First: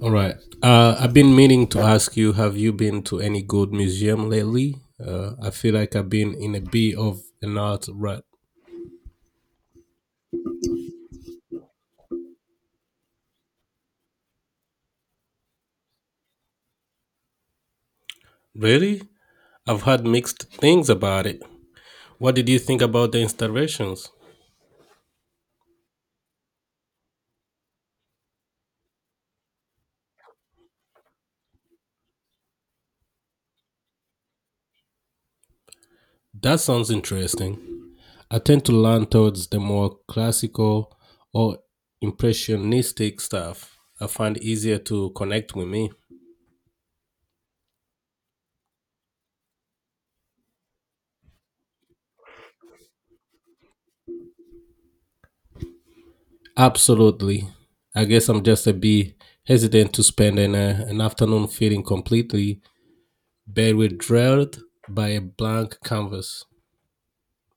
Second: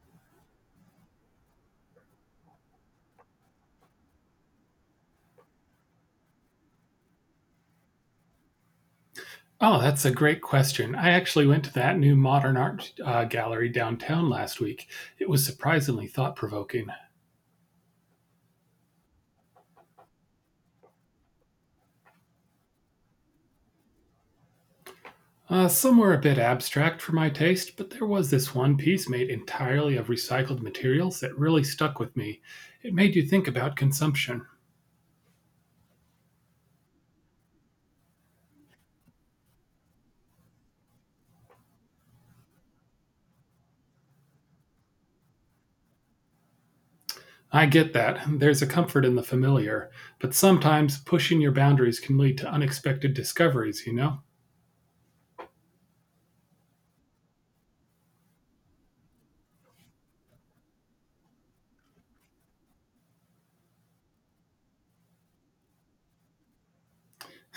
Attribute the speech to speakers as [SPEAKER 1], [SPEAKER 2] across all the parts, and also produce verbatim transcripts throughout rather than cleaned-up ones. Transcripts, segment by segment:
[SPEAKER 1] All right. Uh, I've been meaning to ask you, have you been to any good museum lately? Uh, I feel like I've been in a bit of an art rut.
[SPEAKER 2] Oh, that's a great question. I actually went to that new modern art uh, gallery downtown last week. It was surprisingly thought provoking.
[SPEAKER 1] Really? I've heard mixed things about it. What did you think about the installations?
[SPEAKER 2] Uh, some were a bit abstract for my taste, but there was this one piece made entirely of recycled materials that really stuck with me. It made you think about consumption.
[SPEAKER 1] That sounds interesting. I tend to lean towards the more classical or impressionistic stuff. I find easier to connect with me.
[SPEAKER 2] I get that. There's a comfort in the familiar, but sometimes pushing your boundaries can lead to unexpected discoveries, you know?
[SPEAKER 1] Absolutely. I guess I'm just a bit hesitant to spend an, uh, an afternoon feeling completely They were drilled by a blank canvas.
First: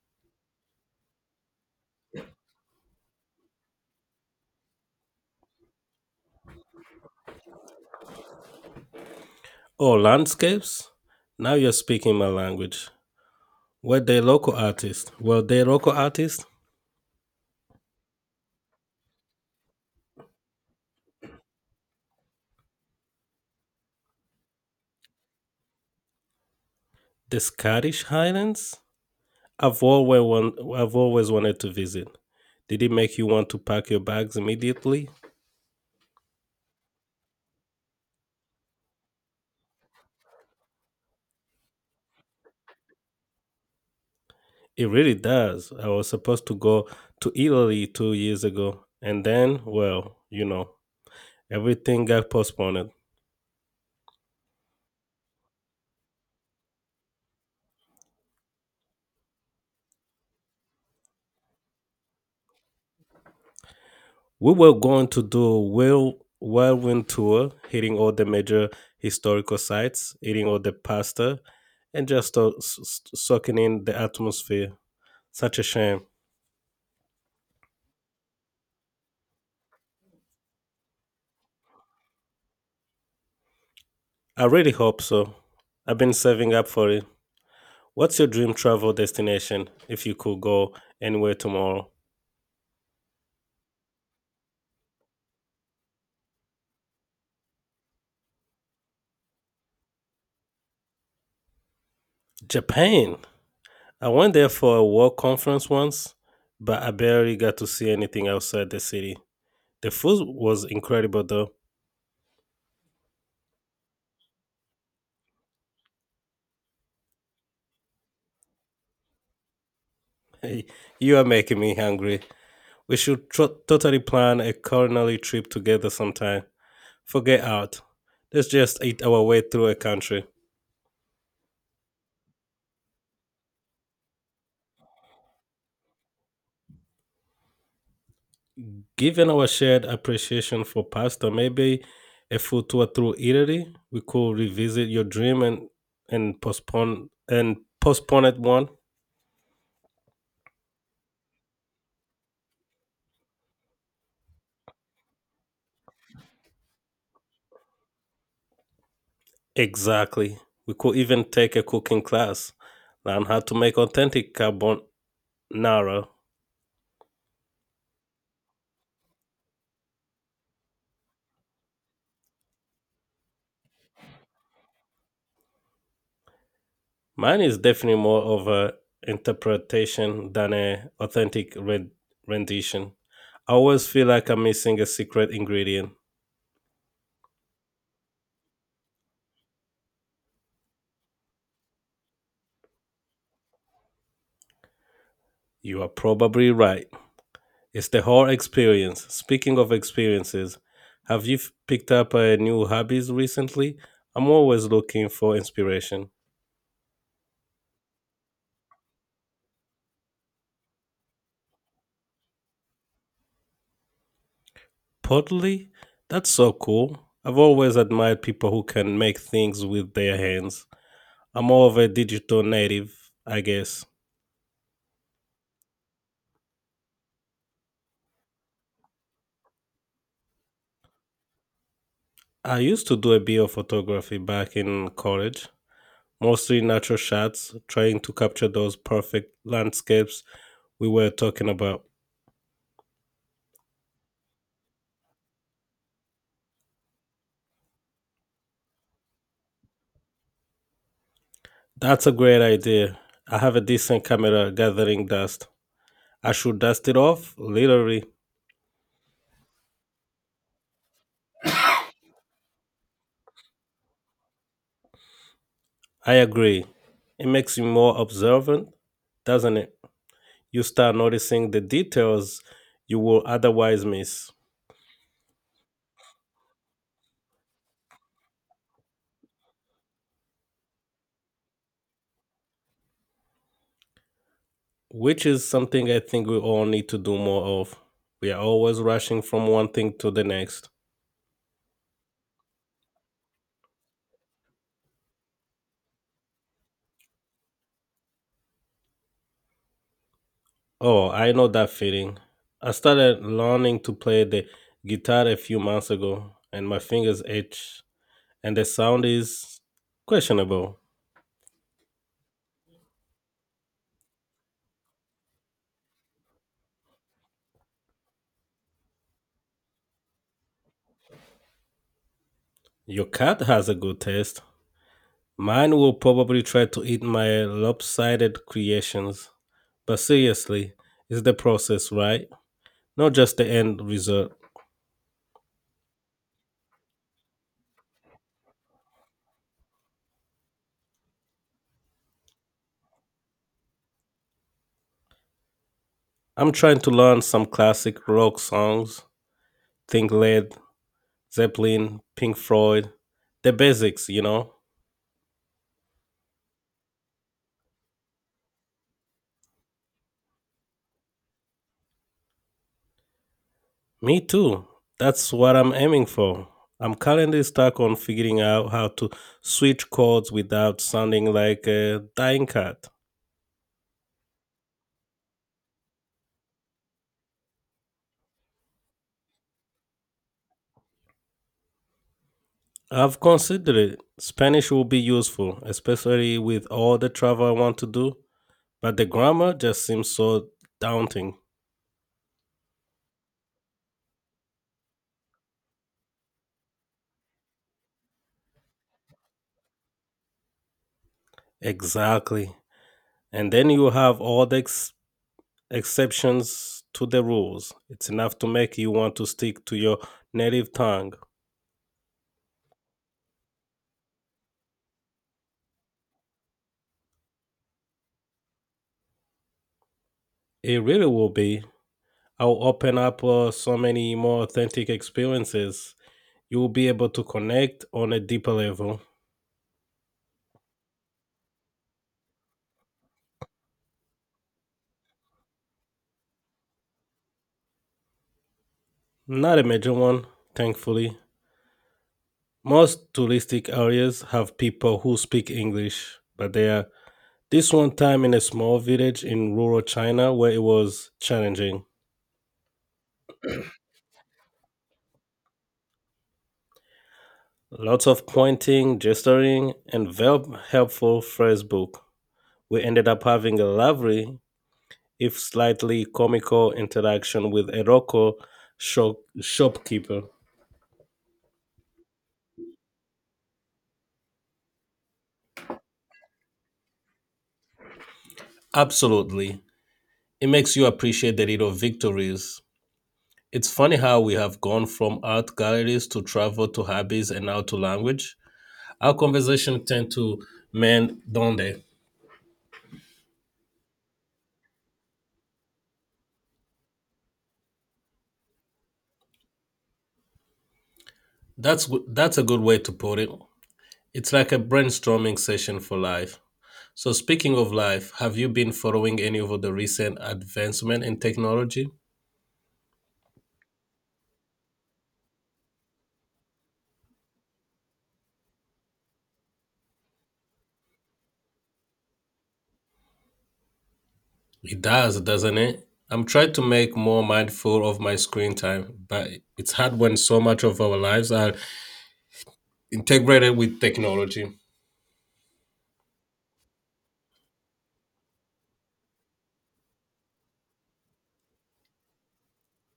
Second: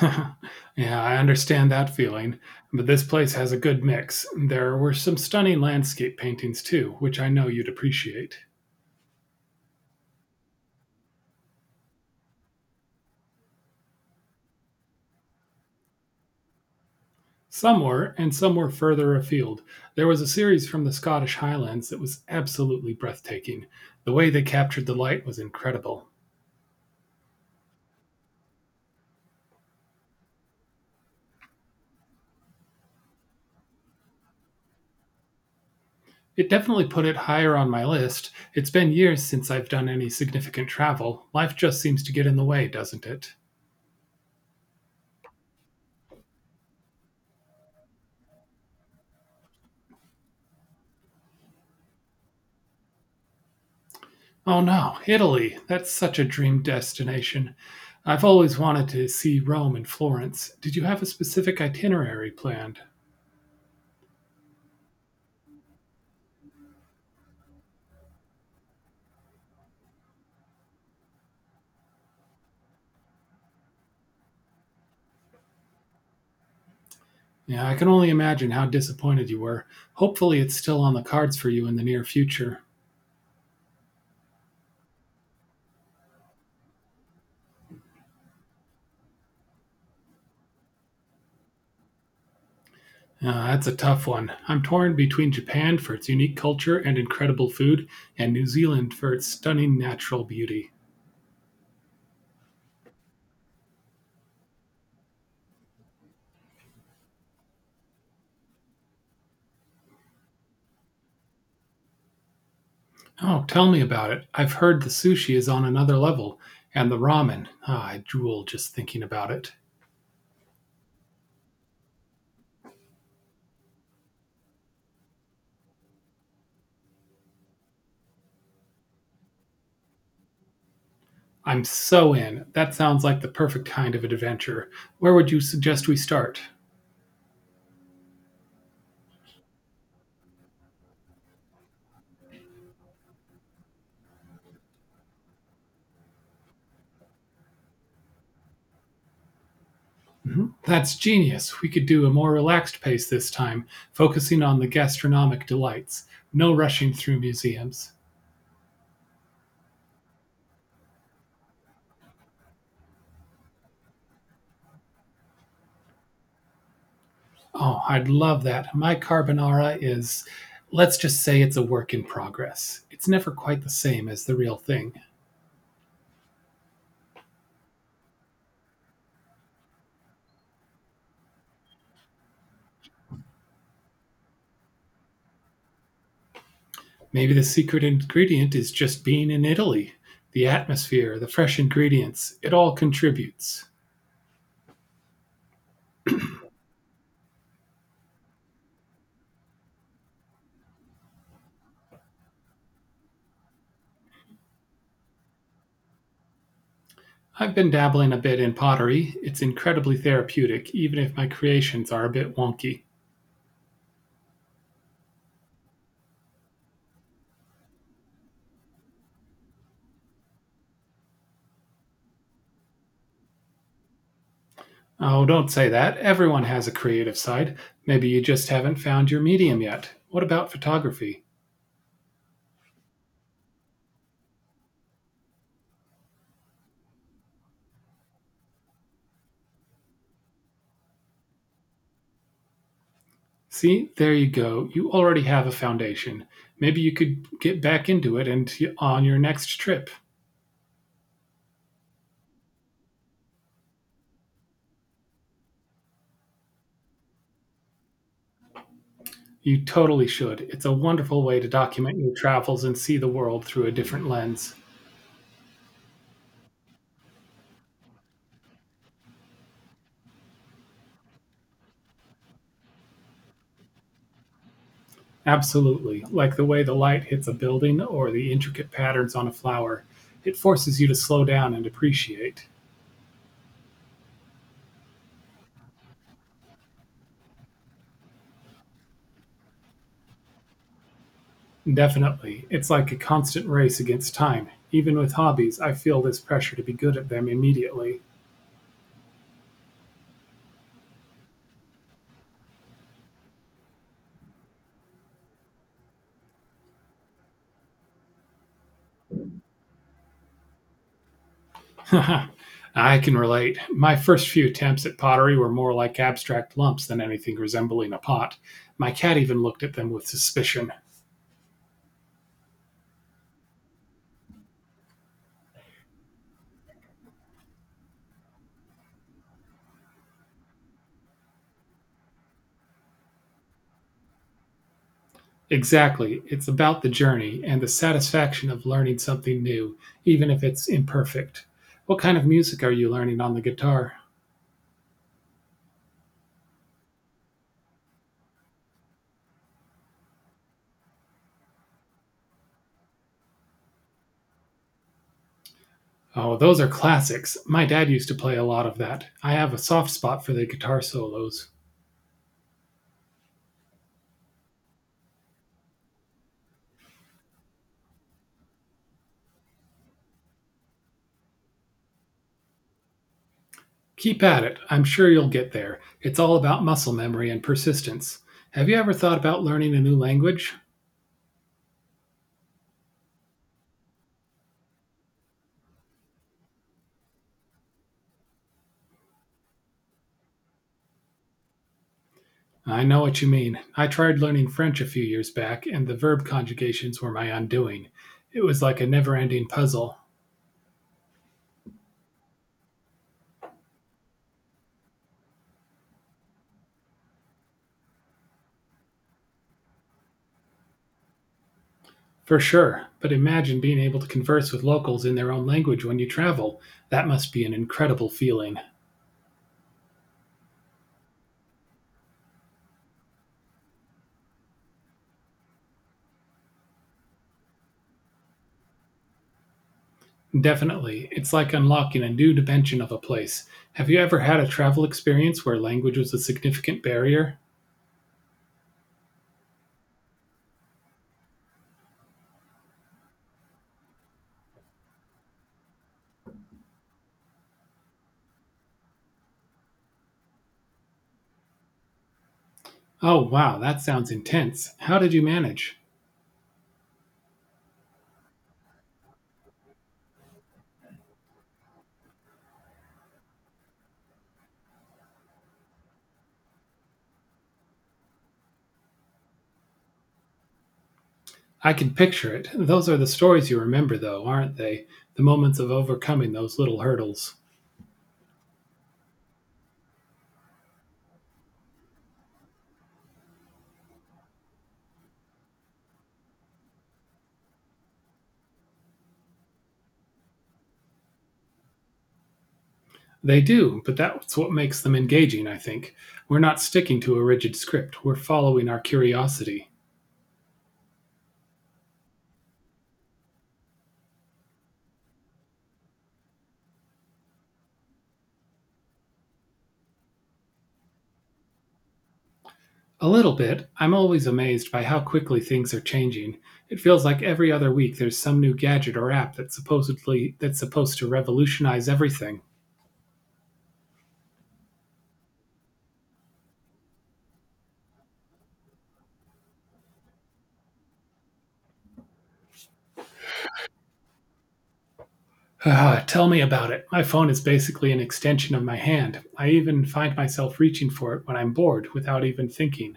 [SPEAKER 2] Yeah, I understand that feeling, but this place has a good mix. There were some stunning landscape paintings too, which I know you'd appreciate.
[SPEAKER 1] Oh, landscapes? Now you're speaking my language. Were they local artists? Were they local artists?
[SPEAKER 2] Some were, and some were further afield. There was a series from the Scottish Highlands that was absolutely breathtaking. The way they captured the light was incredible.
[SPEAKER 1] The Scottish Highlands? I've always, want, I've always wanted to visit. Did it make you want to pack your bags immediately?
[SPEAKER 2] It definitely put it higher on my list. It's been years since I've done any significant travel. Life just seems to get in the way, doesn't it?
[SPEAKER 1] It really does. I was supposed to go to Italy two years ago, and then, well, you know, everything got postponed.
[SPEAKER 2] Oh no, Italy. That's such a dream destination. I've always wanted to see Rome and Florence. Did you have a specific itinerary planned?
[SPEAKER 1] We were going to do a whirl, whirlwind tour, hitting all the major historical sites, eating all the pasta, and just uh, s- s- soaking in the atmosphere. Such a shame.
[SPEAKER 2] Yeah, I can only imagine how disappointed you were. Hopefully, it's still on the cards for you in the near future.
[SPEAKER 1] I really hope so. I've been saving up for it. What's your dream travel destination if you could go anywhere tomorrow?
[SPEAKER 2] Uh, that's a tough one. I'm torn between Japan for its unique culture and incredible food, and New Zealand for its stunning natural beauty.
[SPEAKER 1] Japan. I went there for a work conference once, but I barely got to see anything outside the city. The food was incredible though.
[SPEAKER 2] Oh, tell me about it. I've heard the sushi is on another level, and the ramen. Ah, I drool just thinking about it.
[SPEAKER 1] You are making me hungry. We should tro- totally plan a culinary trip together sometime. Forget out. Let's just eat our way through a country.
[SPEAKER 2] I'm so in. That sounds like the perfect kind of an adventure. Where would you suggest we start?
[SPEAKER 1] Given our shared appreciation for pasta, maybe a food tour through Italy. We could revisit your dream and and postpone and postpone it one.
[SPEAKER 2] Mhm. That's genius. We could do a more relaxed pace this time, focusing on the gastronomic delights. No rushing through museums.
[SPEAKER 1] Exactly. We could even take a cooking class, learn how to make authentic carbonara.
[SPEAKER 2] Oh, I'd love that. My carbonara is, let's just say it's a work in progress. It's never quite the same as the real thing.
[SPEAKER 1] Mine is definitely more of a interpretation than a authentic ren- rendition. I always feel like I'm missing a secret ingredient.
[SPEAKER 2] Maybe the secret ingredient is just being in Italy. The atmosphere, the fresh ingredients, it all contributes.
[SPEAKER 1] You are probably right. It's the whole experience. Speaking of experiences, have you f- picked up uh, new hobbies recently? I'm always looking for inspiration.
[SPEAKER 2] I've been dabbling a bit in pottery. It's incredibly therapeutic, even if my creations are a bit wonky.
[SPEAKER 1] Pottery? That's so cool. I've always admired people who can make things with their hands. I'm more of a digital native, I guess.
[SPEAKER 2] Oh, don't say that. Everyone has a creative side. Maybe you just haven't found your medium yet. What about photography?
[SPEAKER 1] I used to do a bit of photography back in college, mostly natural shots, trying to capture those perfect landscapes we were talking about.
[SPEAKER 2] See, there you go. You already have a foundation. Maybe you could get back into it and on your next trip.
[SPEAKER 1] That's a great idea. I have a decent camera gathering dust. I should dust it off, literally.
[SPEAKER 2] You totally should. It's a wonderful way to document your travels and see the world through a different lens.
[SPEAKER 1] I agree. It makes you more observant, doesn't it? You start noticing the details you will otherwise miss,
[SPEAKER 2] Absolutely. Like the way the light hits a building or the intricate patterns on a flower, it forces you to slow down and appreciate.
[SPEAKER 1] which is something I think we all need to do more of. We are always rushing from one thing to the next.
[SPEAKER 2] Definitely. It's like a constant race against time. Even with hobbies, I feel this pressure to be good at them immediately.
[SPEAKER 1] Oh, I know that feeling. I started learning to play the guitar a few months ago, and my fingers itch, and the sound is questionable.
[SPEAKER 2] I can relate. My first few attempts at pottery were more like abstract lumps than anything resembling a pot. My cat even looked at them with suspicion.
[SPEAKER 1] Your cat has a good taste. Mine will probably try to eat my lopsided creations. But seriously, it's the process, right? Not just the end result.
[SPEAKER 2] Exactly. It's about the journey and the satisfaction of learning something new, even if it's imperfect. What kind of music are you learning on the guitar?
[SPEAKER 1] I'm trying to learn some classic rock songs, think Led Zeppelin, Pink Floyd, the basics, you know?
[SPEAKER 2] Oh, those are classics. My dad used to play a lot of that. I have a soft spot for the guitar solos.
[SPEAKER 1] Me too. That's what I'm aiming for. I'm currently stuck on figuring out how to switch chords without sounding like a dying cat.
[SPEAKER 2] Keep at it. I'm sure you'll get there. It's all about muscle memory and persistence. Have you ever thought about learning a new language?
[SPEAKER 1] I've considered it. Spanish will be useful, especially with all the travel I want to do, but the grammar just seems so daunting.
[SPEAKER 2] I know what you mean. I tried learning French a few years back, and the verb conjugations were my undoing. It was like a never ending puzzle.
[SPEAKER 1] Exactly. And then you have all the ex- exceptions to the rules. It's enough to make you want to stick to your native tongue.
[SPEAKER 2] For sure, but imagine being able to converse with locals in their own language when you travel. That must be an incredible feeling.
[SPEAKER 1] It really will be. I'll open up uh, so many more authentic experiences. You will be able to connect on a deeper level.
[SPEAKER 2] Definitely. It's like unlocking a new dimension of a place. Have you ever had a travel experience where language was a significant barrier?
[SPEAKER 1] Not a major one, thankfully. Most touristic areas have people who speak English, but there are this one time in a small village in rural China where it was challenging.
[SPEAKER 2] Oh, wow, that sounds intense. How did you manage?
[SPEAKER 1] Lots of pointing, gesturing, and very helpful phrase book. We ended up having a lovely, if slightly comical, interaction with a local shop- shopkeeper.
[SPEAKER 2] I can picture it. Those are the stories you remember, though, aren't they? The moments of overcoming those little hurdles.
[SPEAKER 1] Absolutely. It makes you appreciate the little victories. It's funny how we have gone from art galleries to travel to hobbies and now to language. Our conversation tend to mend don't they?
[SPEAKER 2] They do, but that's what makes them engaging, I think. We're not sticking to a rigid script, we're following our curiosity.
[SPEAKER 1] That's w- that's a good way to put it. It's like a brainstorming session for life. So speaking of life, have you been following any of the recent advancement in technology?
[SPEAKER 2] A little bit. I'm always amazed by how quickly things are changing. It feels like every other week there's some new gadget or app that's supposedly that's supposed to revolutionize everything.
[SPEAKER 1] It does, doesn't it? I'm trying to make more mindful of my screen time, but it's hard when so much of our lives are integrated with technology.
[SPEAKER 2] Ah, tell me about it. My phone is basically an extension of my hand. I even find myself reaching for it when I'm bored without even thinking.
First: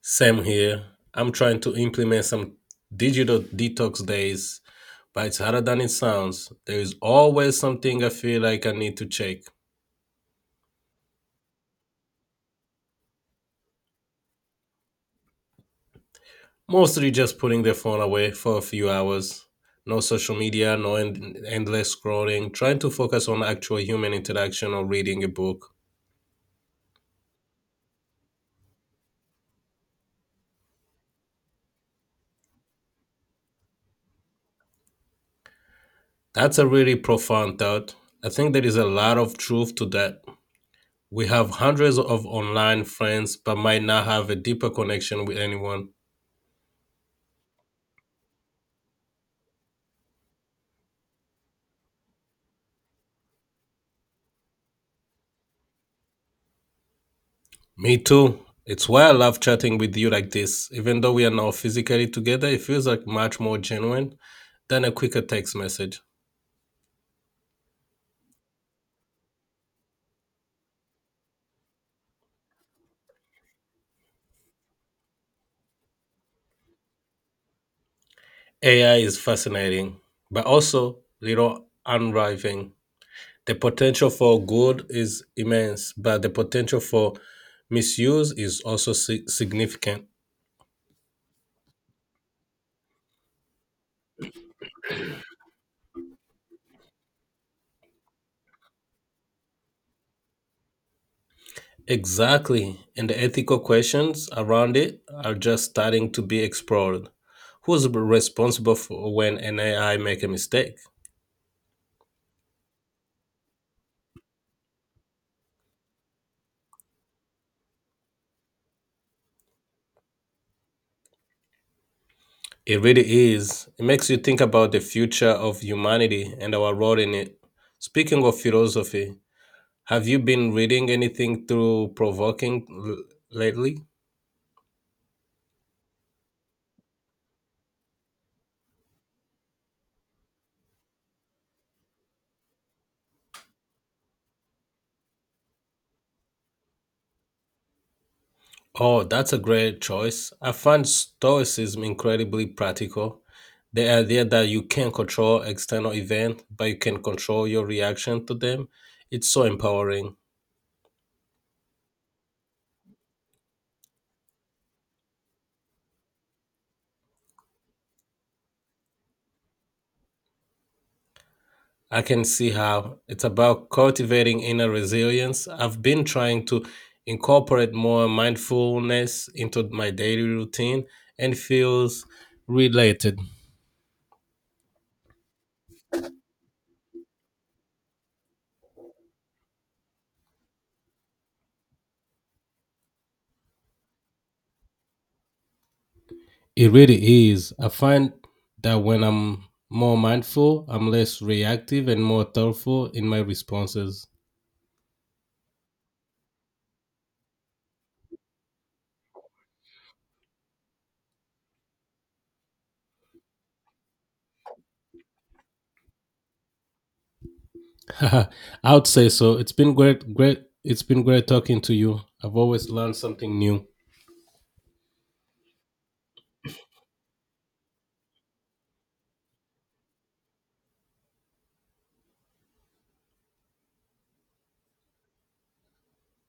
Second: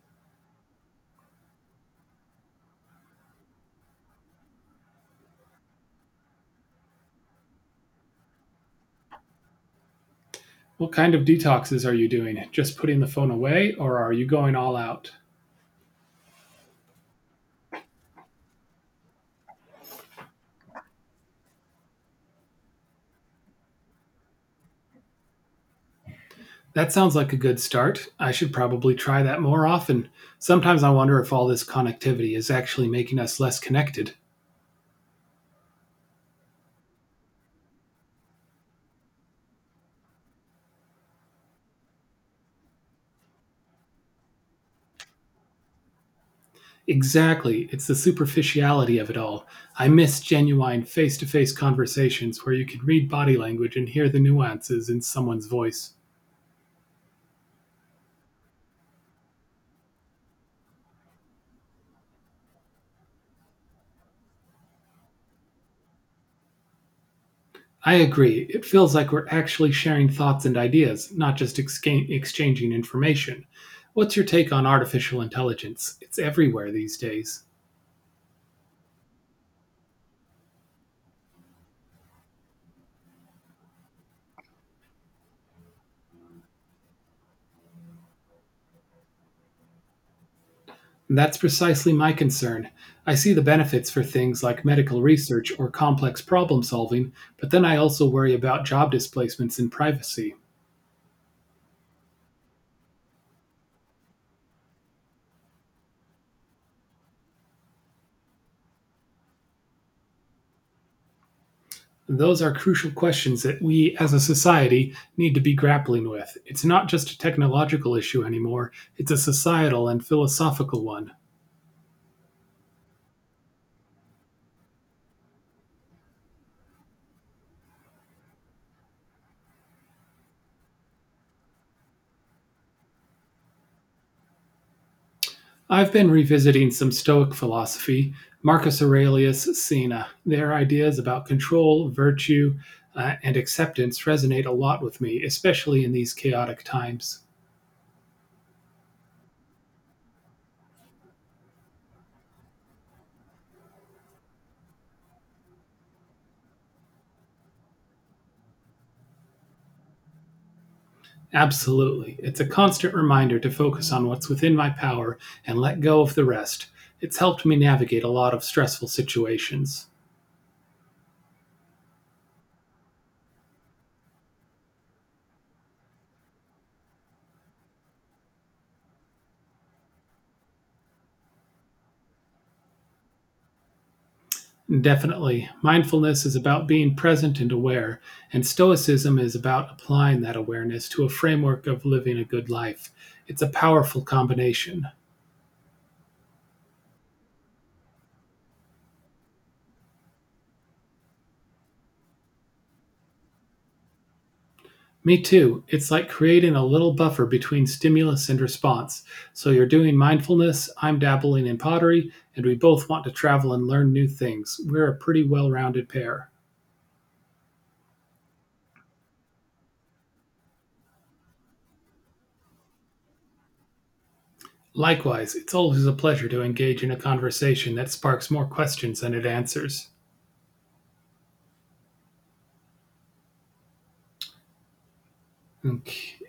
[SPEAKER 1] Same here. I'm trying to implement some digital detox days, but it's harder than it sounds. There is always something I feel like I need to check.
[SPEAKER 2] What kind of detoxes are you doing? Just putting the phone away or are you going all out?
[SPEAKER 1] Mostly just putting the phone away for a few hours. No social media, no end- endless scrolling, trying to focus on actual human interaction or reading a book.
[SPEAKER 2] That sounds like a good start. I should probably try that more often. Sometimes I wonder if all this connectivity is actually making us less connected.
[SPEAKER 1] That's a really profound thought. I think there is a lot of truth to that. We have hundreds of online friends, but might not have a deeper connection with anyone.
[SPEAKER 2] Exactly. It's the superficiality of it all. I miss genuine face to face conversations where you can read body language and hear the nuances in someone's voice.
[SPEAKER 1] Me too. It's why I love chatting with you like this. Even though we are now physically together, it feels like much more genuine than a quicker text message.
[SPEAKER 2] I agree. It feels like we're actually sharing thoughts and ideas, not just exca- exchanging information. What's your take on artificial intelligence? It's everywhere these days.
[SPEAKER 1] A I is fascinating, but also little unnerving. The potential for good is immense, but the potential for misuse is also si- significant.
[SPEAKER 2] And that's precisely my concern. I see the benefits for things like medical research or complex problem solving, but then I also worry about job displacements and privacy.
[SPEAKER 1] Exactly. And the ethical questions around it are just starting to be explored. Who's responsible for when an A I make a mistake?
[SPEAKER 2] Those are crucial questions that we, as a society, need to be grappling with. It's not just a technological issue anymore, it's a societal and philosophical one.
[SPEAKER 1] It really is. It makes you think about the future of humanity and our role in it. Speaking of philosophy, have you been reading anything through provoking l- lately?
[SPEAKER 2] I've been revisiting some Stoic philosophy, Marcus Aurelius Sena. Their ideas about control, virtue, uh, and acceptance resonate a lot with me, especially in these chaotic times.
[SPEAKER 1] Oh, that's a great choice. I find Stoicism incredibly practical. The idea that you can't control external events, but you can control your reaction to them, it's so empowering.
[SPEAKER 2] Absolutely. It's a constant reminder to focus on what's within my power and let go of the rest. It's helped me navigate a lot of stressful situations.
[SPEAKER 1] I can see how it's about cultivating inner resilience. I've been trying to incorporate more mindfulness into my daily routine and feels related.
[SPEAKER 2] Definitely. Mindfulness is about being present and aware, and Stoicism is about applying that awareness to a framework of living a good life. It's a powerful combination.
[SPEAKER 1] It really is. I find that when I'm more mindful, I'm less reactive and more thoughtful in my responses.
[SPEAKER 2] Me too. It's like creating a little buffer between stimulus and response. So you're doing mindfulness, I'm dabbling in pottery, and we both want to travel and learn new things. We're a pretty well rounded pair.
[SPEAKER 1] I would say so. It's been great, great. It's been great talking to you. I've always learned something new.
[SPEAKER 2] Likewise, it's always a pleasure to engage in a conversation that sparks more questions than it answers. Okay.